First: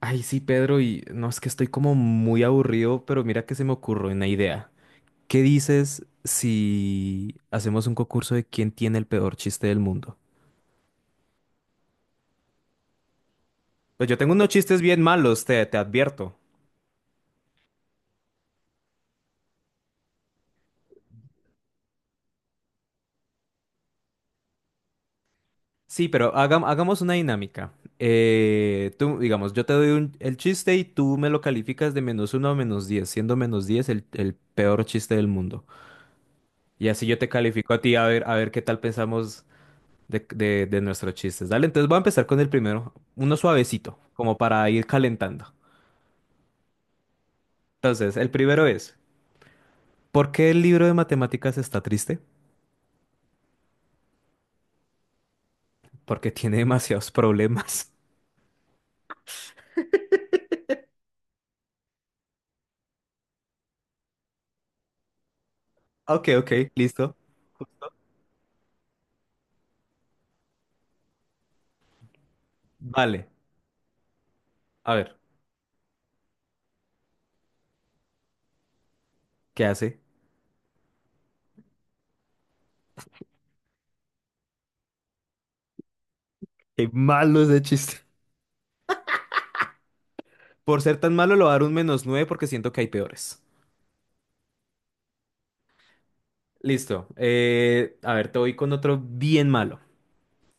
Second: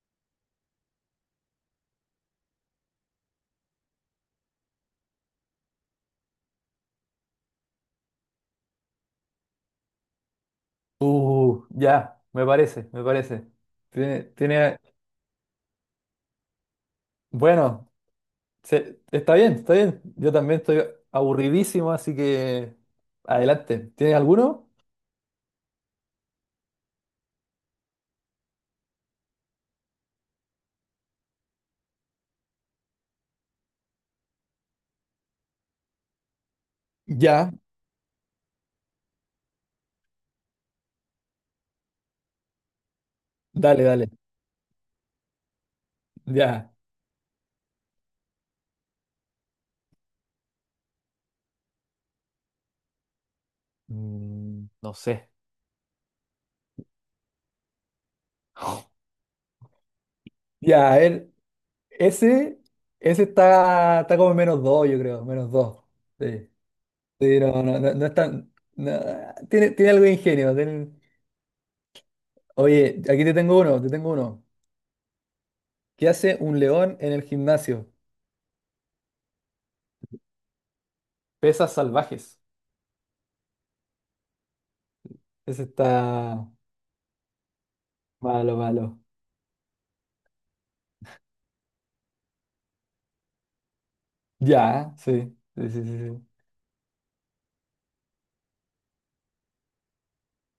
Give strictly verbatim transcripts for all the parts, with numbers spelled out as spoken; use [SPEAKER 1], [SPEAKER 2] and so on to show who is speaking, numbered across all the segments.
[SPEAKER 1] Ay, sí, Pedro, y no es que estoy como muy aburrido, pero mira que se me ocurrió una idea. ¿Qué dices si hacemos un concurso de quién tiene el peor chiste del mundo?
[SPEAKER 2] Uh, ya, me parece, me parece.
[SPEAKER 1] Pues yo
[SPEAKER 2] Tiene,
[SPEAKER 1] tengo unos
[SPEAKER 2] tiene,
[SPEAKER 1] chistes bien malos, te, te advierto.
[SPEAKER 2] bueno, se- está bien, está bien. Yo también estoy aburridísimo, así que adelante. ¿Tienes alguno?
[SPEAKER 1] Sí, pero hagam- hagamos una dinámica. Eh, tú, digamos, yo te doy un- el chiste y tú me lo calificas de menos uno a menos diez, siendo menos diez el, el peor chiste del mundo. Y así yo te
[SPEAKER 2] Ya,
[SPEAKER 1] califico a ti a ver, a ver qué tal pensamos de, de, de nuestros chistes. Dale, entonces voy a empezar con el primero, uno
[SPEAKER 2] dale,
[SPEAKER 1] suavecito,
[SPEAKER 2] dale.
[SPEAKER 1] como para ir calentando.
[SPEAKER 2] Ya.
[SPEAKER 1] Entonces, el primero es, ¿por qué el libro de matemáticas está triste?
[SPEAKER 2] Mm, no sé.
[SPEAKER 1] Porque tiene demasiados problemas.
[SPEAKER 2] Ya, a ver, ese, ese está, está como en menos dos, yo creo, menos dos.
[SPEAKER 1] Ok,
[SPEAKER 2] Sí.
[SPEAKER 1] ok, listo.
[SPEAKER 2] Sí, no, no, no, no es tan. No, tiene, tiene algo de ingenio. tiene- Oye, aquí
[SPEAKER 1] Vale,
[SPEAKER 2] te tengo uno, te tengo uno.
[SPEAKER 1] a ver,
[SPEAKER 2] ¿Qué hace un león en el gimnasio?
[SPEAKER 1] ¿qué hace?
[SPEAKER 2] Pesas salvajes. Ese está
[SPEAKER 1] Qué malo ese chiste.
[SPEAKER 2] malo, malo.
[SPEAKER 1] Por ser tan malo, lo voy a dar un menos nueve porque siento que hay peores.
[SPEAKER 2] Ya, sí. Sí, sí, sí, sí.
[SPEAKER 1] Listo. Eh, a ver, te voy con otro bien malo.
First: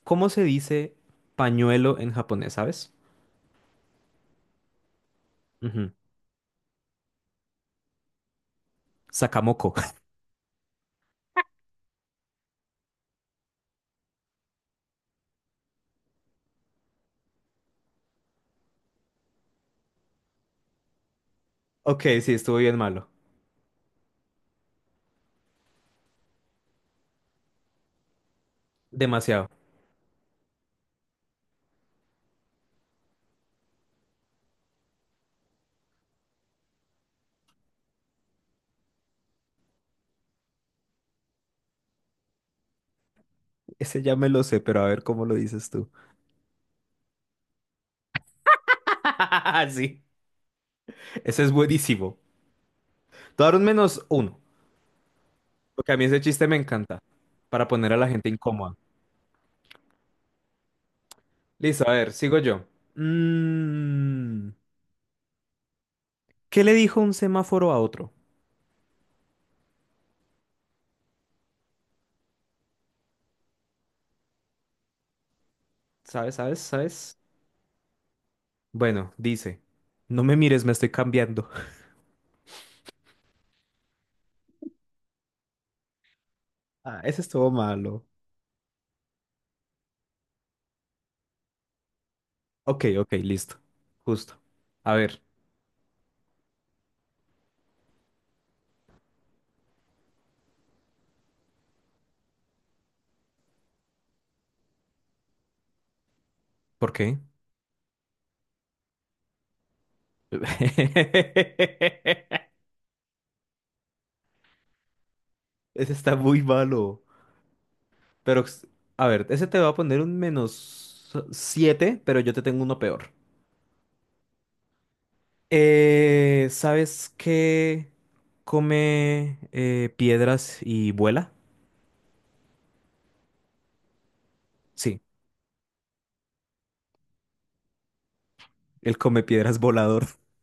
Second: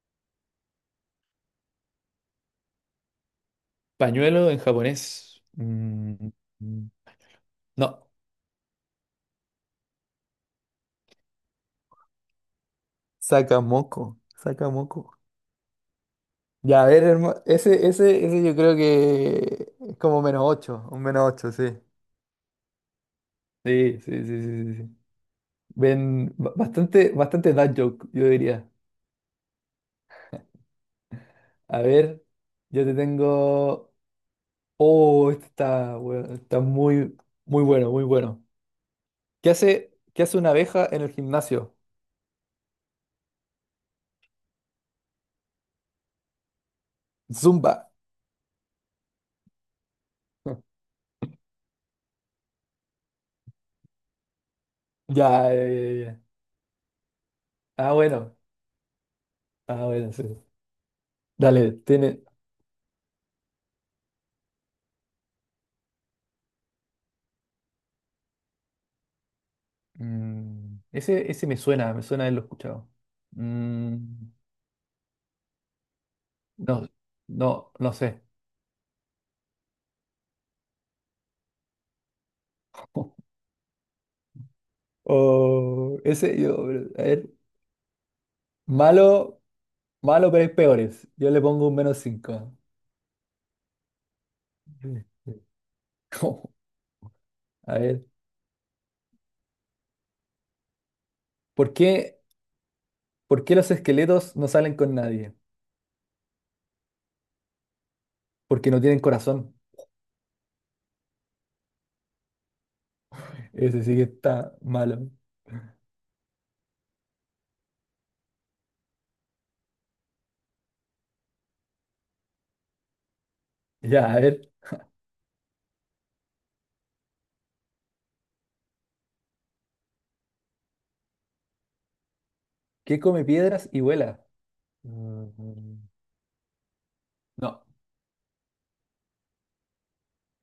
[SPEAKER 1] ¿Cómo se dice pañuelo en japonés, sabes?
[SPEAKER 2] Pañuelo en japonés.
[SPEAKER 1] Ujú.
[SPEAKER 2] Mm, mm, no.
[SPEAKER 1] Sakamoko.
[SPEAKER 2] Sacamoco, sacamoco. Ya, a ver, hermano. Ese, ese, ese yo creo que es como menos ocho, un menos ocho, sí.
[SPEAKER 1] Ok, sí, estuvo bien malo.
[SPEAKER 2] Sí, sí, sí, sí, sí, sí. Ven, ba- bastante, bastante dad joke, yo diría.
[SPEAKER 1] Demasiado.
[SPEAKER 2] A ver, yo te tengo. Oh, este está, bueno, está muy, muy bueno, muy bueno. ¿Qué hace, qué hace una abeja en el gimnasio?
[SPEAKER 1] Ese ya me lo sé, pero a ver cómo lo dices tú.
[SPEAKER 2] Zumba.
[SPEAKER 1] Sí, ese es buenísimo. Te voy a dar un menos uno,
[SPEAKER 2] Ya, ya,
[SPEAKER 1] porque
[SPEAKER 2] ya,
[SPEAKER 1] a mí
[SPEAKER 2] ya.
[SPEAKER 1] ese chiste me encanta, para poner
[SPEAKER 2] Ah,
[SPEAKER 1] a la gente
[SPEAKER 2] bueno.
[SPEAKER 1] incómoda.
[SPEAKER 2] Ah, bueno, sí. Dale,
[SPEAKER 1] Listo, a ver,
[SPEAKER 2] tiene.
[SPEAKER 1] sigo yo. Mm, ¿qué le dijo un semáforo a otro?
[SPEAKER 2] Mm, ese, ese me suena, me suena haberlo escuchado. Mm,
[SPEAKER 1] ¿Sabes, sabes,
[SPEAKER 2] no,
[SPEAKER 1] sabes?
[SPEAKER 2] no, no sé.
[SPEAKER 1] Bueno, dice, no me mires, me estoy cambiando.
[SPEAKER 2] Oh, ese yo, a
[SPEAKER 1] Ah, ese
[SPEAKER 2] ver,
[SPEAKER 1] estuvo malo.
[SPEAKER 2] malo, malo, pero hay peores. Yo le pongo un menos cinco.
[SPEAKER 1] Ok, ok, listo. Justo. A ver,
[SPEAKER 2] A ver, ¿por qué, por qué los esqueletos no salen con nadie?
[SPEAKER 1] ¿por qué?
[SPEAKER 2] Porque no tienen corazón. Ese sí que está malo.
[SPEAKER 1] Ese está muy malo. Pero, a ver, ese te va a poner un menos siete pero yo te tengo uno peor.
[SPEAKER 2] Ya, a ver.
[SPEAKER 1] Eh, ¿sabes qué come eh, piedras y vuela?
[SPEAKER 2] ¿Qué come piedras y vuela?
[SPEAKER 1] Sí,
[SPEAKER 2] Mm, No,
[SPEAKER 1] él come piedras volador.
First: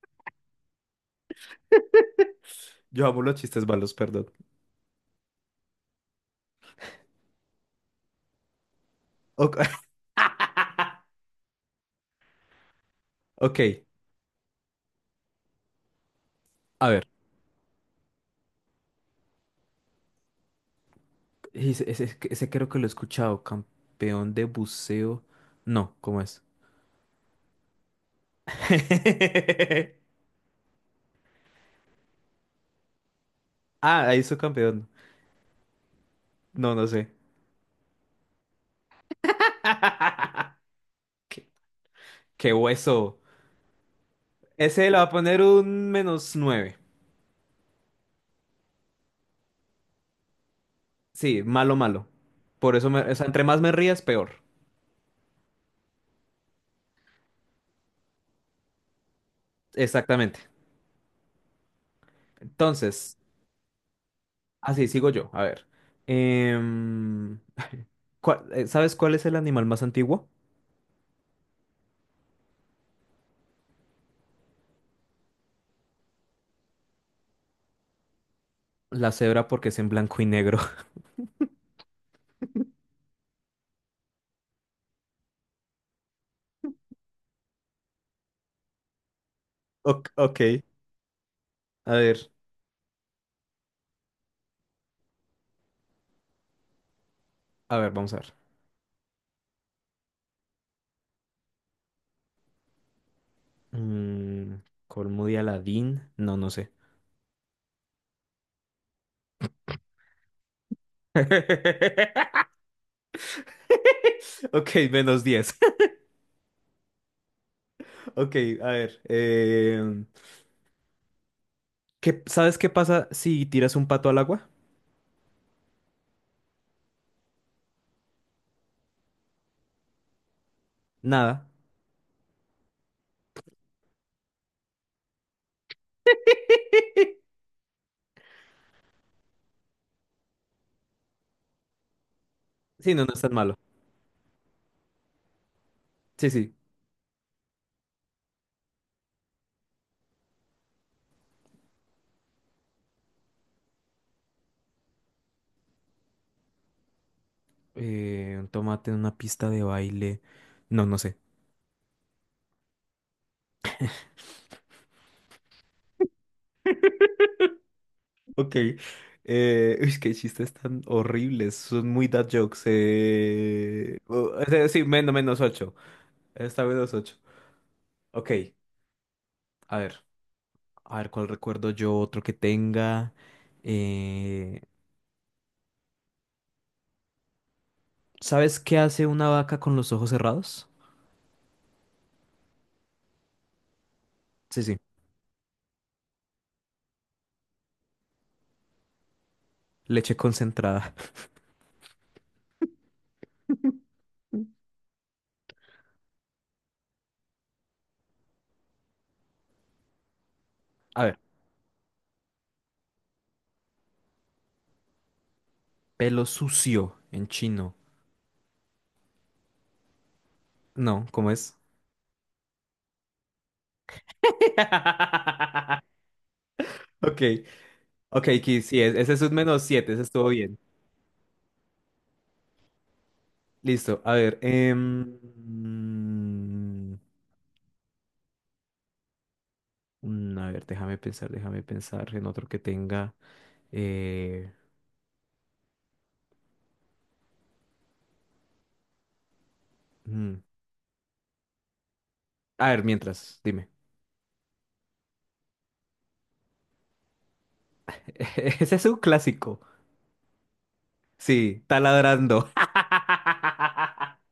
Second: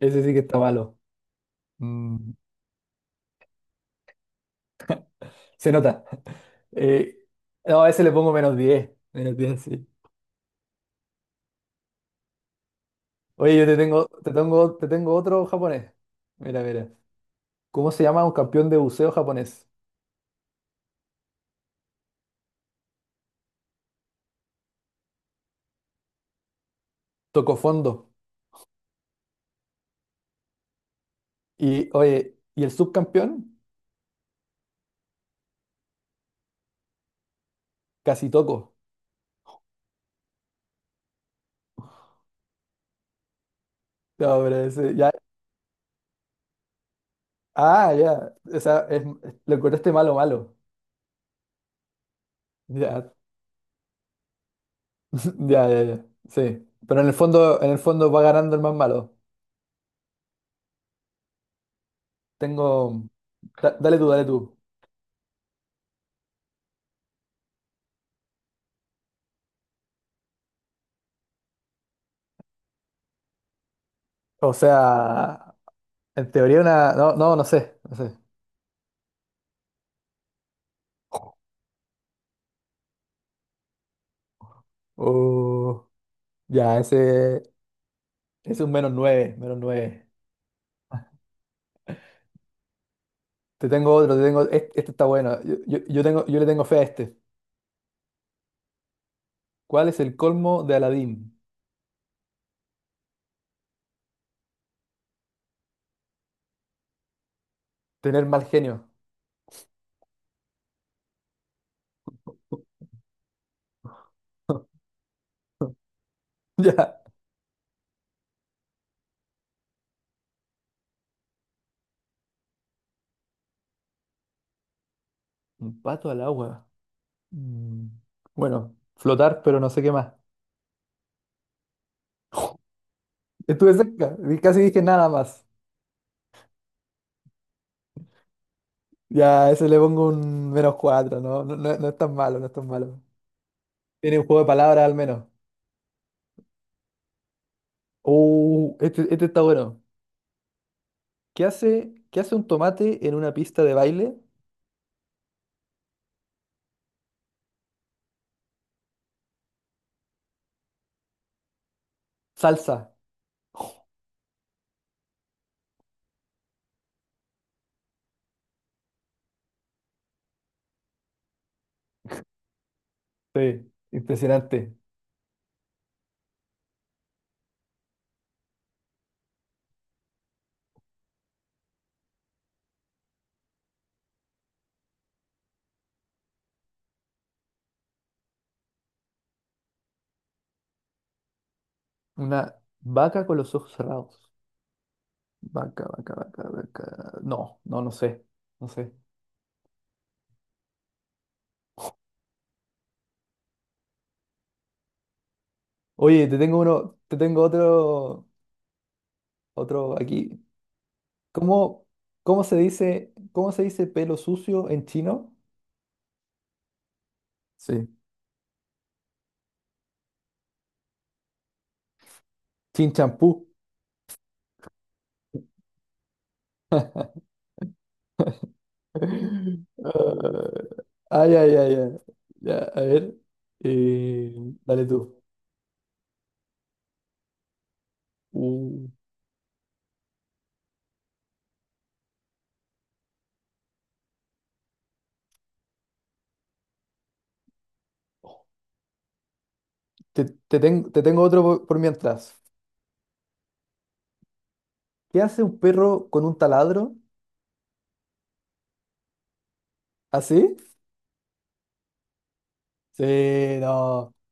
[SPEAKER 2] ese sí que está malo. Mm,
[SPEAKER 1] Yo amo los chistes malos, perdón.
[SPEAKER 2] Se nota. Eh, no, a ese le pongo menos diez. Menos
[SPEAKER 1] Ok,
[SPEAKER 2] diez, sí. Oye,
[SPEAKER 1] ok,
[SPEAKER 2] yo te tengo, te tengo, te tengo otro japonés. Mira,
[SPEAKER 1] a
[SPEAKER 2] mira.
[SPEAKER 1] ver.
[SPEAKER 2] ¿Cómo se llama un campeón de buceo japonés?
[SPEAKER 1] Ese, ese- ese creo que lo he escuchado. Campeón de buceo. No, ¿cómo es?
[SPEAKER 2] Tocó fondo. Y, oye, ¿y el subcampeón?
[SPEAKER 1] Ah, ahí soy campeón. No, no sé.
[SPEAKER 2] Casi toco.
[SPEAKER 1] ¿Qué, qué hueso?
[SPEAKER 2] No, pero
[SPEAKER 1] Ese
[SPEAKER 2] ese,
[SPEAKER 1] le va a
[SPEAKER 2] ya.
[SPEAKER 1] poner un menos nueve.
[SPEAKER 2] Ah, ya. O sea, es- lo encontraste malo, malo.
[SPEAKER 1] Sí, malo, malo. Por eso, me-
[SPEAKER 2] Ya,
[SPEAKER 1] o sea, entre más me rías, peor.
[SPEAKER 2] ya, ya, ya. Sí. Pero en el fondo, en el fondo va ganando el más malo.
[SPEAKER 1] Exactamente.
[SPEAKER 2] Tengo.
[SPEAKER 1] Entonces,
[SPEAKER 2] Da- dale tú, dale tú.
[SPEAKER 1] así sigo yo. A ver. Em, ¿cuál- eh, ¿sabes cuál es el animal más antiguo?
[SPEAKER 2] O sea, en teoría una. No, no, no sé. No sé.
[SPEAKER 1] La cebra porque es en blanco y negro.
[SPEAKER 2] Uh, ya, ese es un menos nueve, menos
[SPEAKER 1] Ok,
[SPEAKER 2] nueve.
[SPEAKER 1] ok. A ver,
[SPEAKER 2] Te tengo otro, te tengo. Este, este está bueno. Yo, yo- yo tengo, yo le tengo fe a este.
[SPEAKER 1] a ver, vamos a ver.
[SPEAKER 2] ¿Cuál es el colmo de Aladín?
[SPEAKER 1] Mm, colmo de Aladín. No, no sé.
[SPEAKER 2] Tener mal genio.
[SPEAKER 1] Ok, menos diez.
[SPEAKER 2] Ya.
[SPEAKER 1] Ok, a ver. em, ¿qué- Sabes qué pasa si tiras un pato al agua?
[SPEAKER 2] Un pato al agua. Mm, Bueno, flotar, pero no sé qué más.
[SPEAKER 1] Nada.
[SPEAKER 2] Estuve cerca. di- Casi dije nada más. Ya, a ese le pongo un menos cuatro, ¿no? No, no- no es tan malo, no es tan
[SPEAKER 1] Sí,
[SPEAKER 2] malo.
[SPEAKER 1] no, no es tan malo.
[SPEAKER 2] Tiene un juego de palabras al menos.
[SPEAKER 1] Sí, sí.
[SPEAKER 2] Uh, este, este está bueno. ¿Qué hace, qué hace un tomate en una pista de baile?
[SPEAKER 1] Eh, un tomate en una pista de baile. No, no sé.
[SPEAKER 2] Salsa.
[SPEAKER 1] Ok. Eh, uy, qué chistes tan horribles. Son muy dad jokes.
[SPEAKER 2] Sí,
[SPEAKER 1] Eh... o- o sea,
[SPEAKER 2] impresionante.
[SPEAKER 1] sí, menos, menos ocho. Está menos ocho. Ok. A ver. A ver cuál recuerdo yo, otro que tenga. Eh, ¿Sabes qué hace una vaca con los ojos cerrados?
[SPEAKER 2] Una vaca con los ojos cerrados.
[SPEAKER 1] Sí, sí.
[SPEAKER 2] Vaca, vaca, vaca, vaca. No, no, no sé. No sé.
[SPEAKER 1] Leche concentrada.
[SPEAKER 2] Oye, te tengo uno, te tengo otro, otro aquí.
[SPEAKER 1] A ver.
[SPEAKER 2] ¿Cómo, cómo se dice, cómo se dice pelo sucio en chino?
[SPEAKER 1] Pelo sucio en chino.
[SPEAKER 2] Sí.
[SPEAKER 1] No, ¿cómo es?
[SPEAKER 2] Chin champú.
[SPEAKER 1] Ok. Ok, Kiss, sí, es- ese es un menos siete, ese estuvo bien.
[SPEAKER 2] Ah, ay, ay, ay, ay. Ya, a ver.
[SPEAKER 1] Listo, a
[SPEAKER 2] eh,
[SPEAKER 1] ver. Em,
[SPEAKER 2] Dale tú.
[SPEAKER 1] mm,
[SPEAKER 2] Uh,
[SPEAKER 1] mm, a ver, déjame pensar, déjame pensar en otro que tenga. eh,
[SPEAKER 2] te,
[SPEAKER 1] mm.
[SPEAKER 2] te ten- te tengo otro por, por mientras.
[SPEAKER 1] A ver, mientras, dime.
[SPEAKER 2] ¿Qué hace un perro con un taladro?
[SPEAKER 1] Ese es un clásico.
[SPEAKER 2] ¿Así?
[SPEAKER 1] Sí, taladrando.
[SPEAKER 2] Sí, sí, no.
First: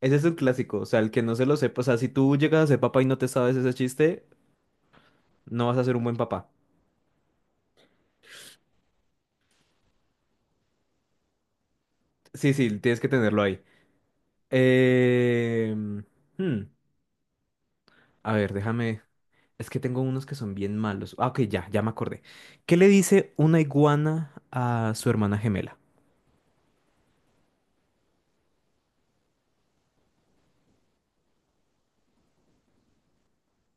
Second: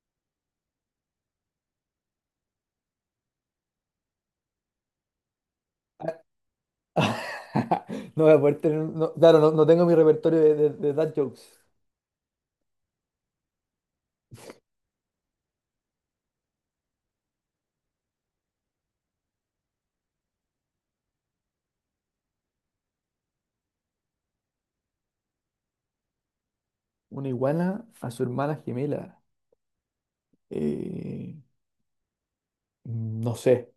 [SPEAKER 1] Ese es un clásico. O sea, el que no se lo sepa. O sea, si tú llegas a ser papá y no te sabes ese chiste, no vas a ser un buen papá.
[SPEAKER 2] No voy a poder tener. Un- no, claro, no, no tengo mi repertorio de, de, de dad jokes.
[SPEAKER 1] Sí, sí, tienes que tenerlo ahí. Eh, hmm, A ver, déjame. Es que tengo unos que son bien malos. Ah, ok, ya, ya me acordé. ¿Qué le dice una iguana a su hermana gemela?
[SPEAKER 2] Una iguana a su hermana gemela. Eh, no sé.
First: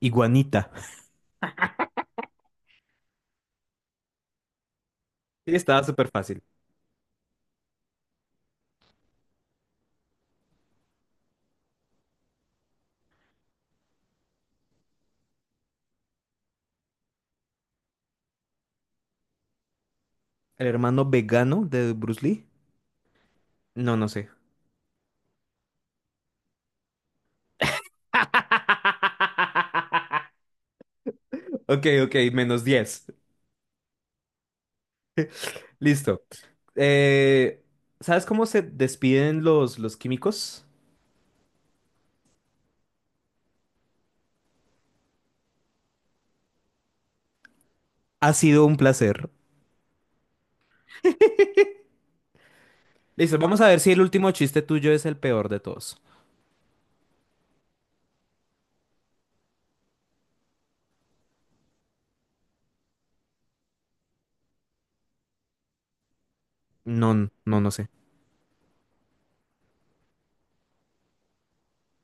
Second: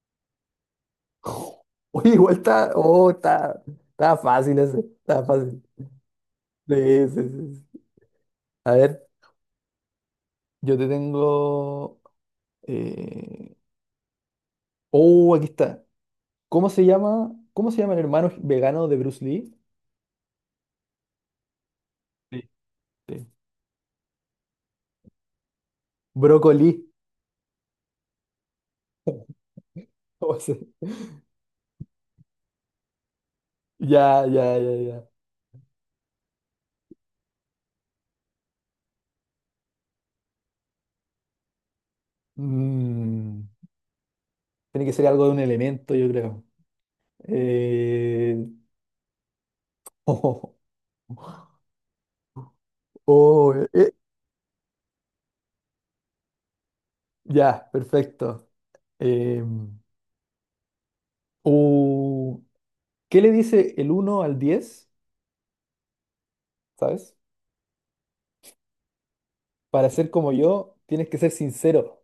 [SPEAKER 1] Iguanita.
[SPEAKER 2] Oye, igual está. Oh, está, está fácil ese. Está
[SPEAKER 1] Sí,
[SPEAKER 2] fácil.
[SPEAKER 1] estaba súper fácil.
[SPEAKER 2] Sí, sí, sí, sí. A ver. Yo te tengo. eh, Oh, aquí está. ¿Cómo se llama? ¿Cómo se llama el hermano vegano de Bruce Lee?
[SPEAKER 1] ¿El hermano vegano de Bruce Lee?
[SPEAKER 2] Sí. Sí.
[SPEAKER 1] No, no sé.
[SPEAKER 2] Brócoli. ¿Cómo se-
[SPEAKER 1] Ok, ok, menos diez.
[SPEAKER 2] Ya, ya, ya, ya.
[SPEAKER 1] Listo. Eh, ¿sabes cómo se despiden los, los químicos?
[SPEAKER 2] Mm, Tiene que ser algo de un elemento, yo creo.
[SPEAKER 1] Ha
[SPEAKER 2] Eh,
[SPEAKER 1] sido un placer. Listo,
[SPEAKER 2] Oh,
[SPEAKER 1] vamos a
[SPEAKER 2] eh,
[SPEAKER 1] ver si
[SPEAKER 2] eh,
[SPEAKER 1] el último chiste tuyo es el peor de todos.
[SPEAKER 2] ya, perfecto. Eh, uh, ¿Qué le dice el uno al diez? ¿Sabes?
[SPEAKER 1] No, no, no sé.
[SPEAKER 2] Para ser como yo, tienes que ser sincero.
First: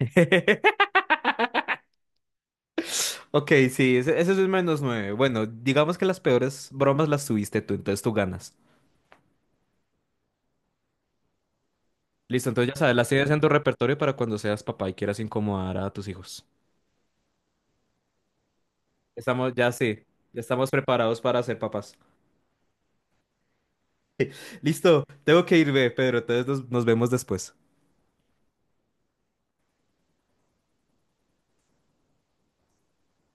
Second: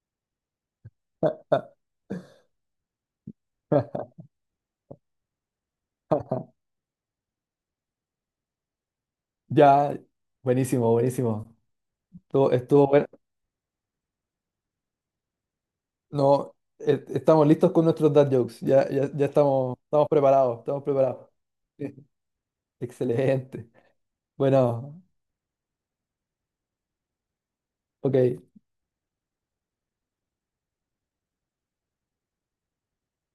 [SPEAKER 1] Ok, sí, ese, ese sí es un menos nueve. Bueno, digamos que las peores bromas las tuviste tú, entonces tú ganas.
[SPEAKER 2] Ya, buenísimo, buenísimo.
[SPEAKER 1] Listo,
[SPEAKER 2] Estuvo,
[SPEAKER 1] entonces ya
[SPEAKER 2] estuvo
[SPEAKER 1] sabes,
[SPEAKER 2] bueno.
[SPEAKER 1] las tienes en tu repertorio para cuando seas papá y quieras incomodar a tus
[SPEAKER 2] No,
[SPEAKER 1] hijos.
[SPEAKER 2] e- estamos listos con nuestros dad jokes. Ya, ya, ya
[SPEAKER 1] Estamos, ya
[SPEAKER 2] estamos,
[SPEAKER 1] sí,
[SPEAKER 2] estamos
[SPEAKER 1] ya
[SPEAKER 2] preparados,
[SPEAKER 1] estamos
[SPEAKER 2] estamos
[SPEAKER 1] preparados
[SPEAKER 2] preparados.
[SPEAKER 1] para ser papás.
[SPEAKER 2] Excelente. Bueno,
[SPEAKER 1] Listo, tengo que irme, Pedro, entonces nos, nos vemos después.
[SPEAKER 2] ok.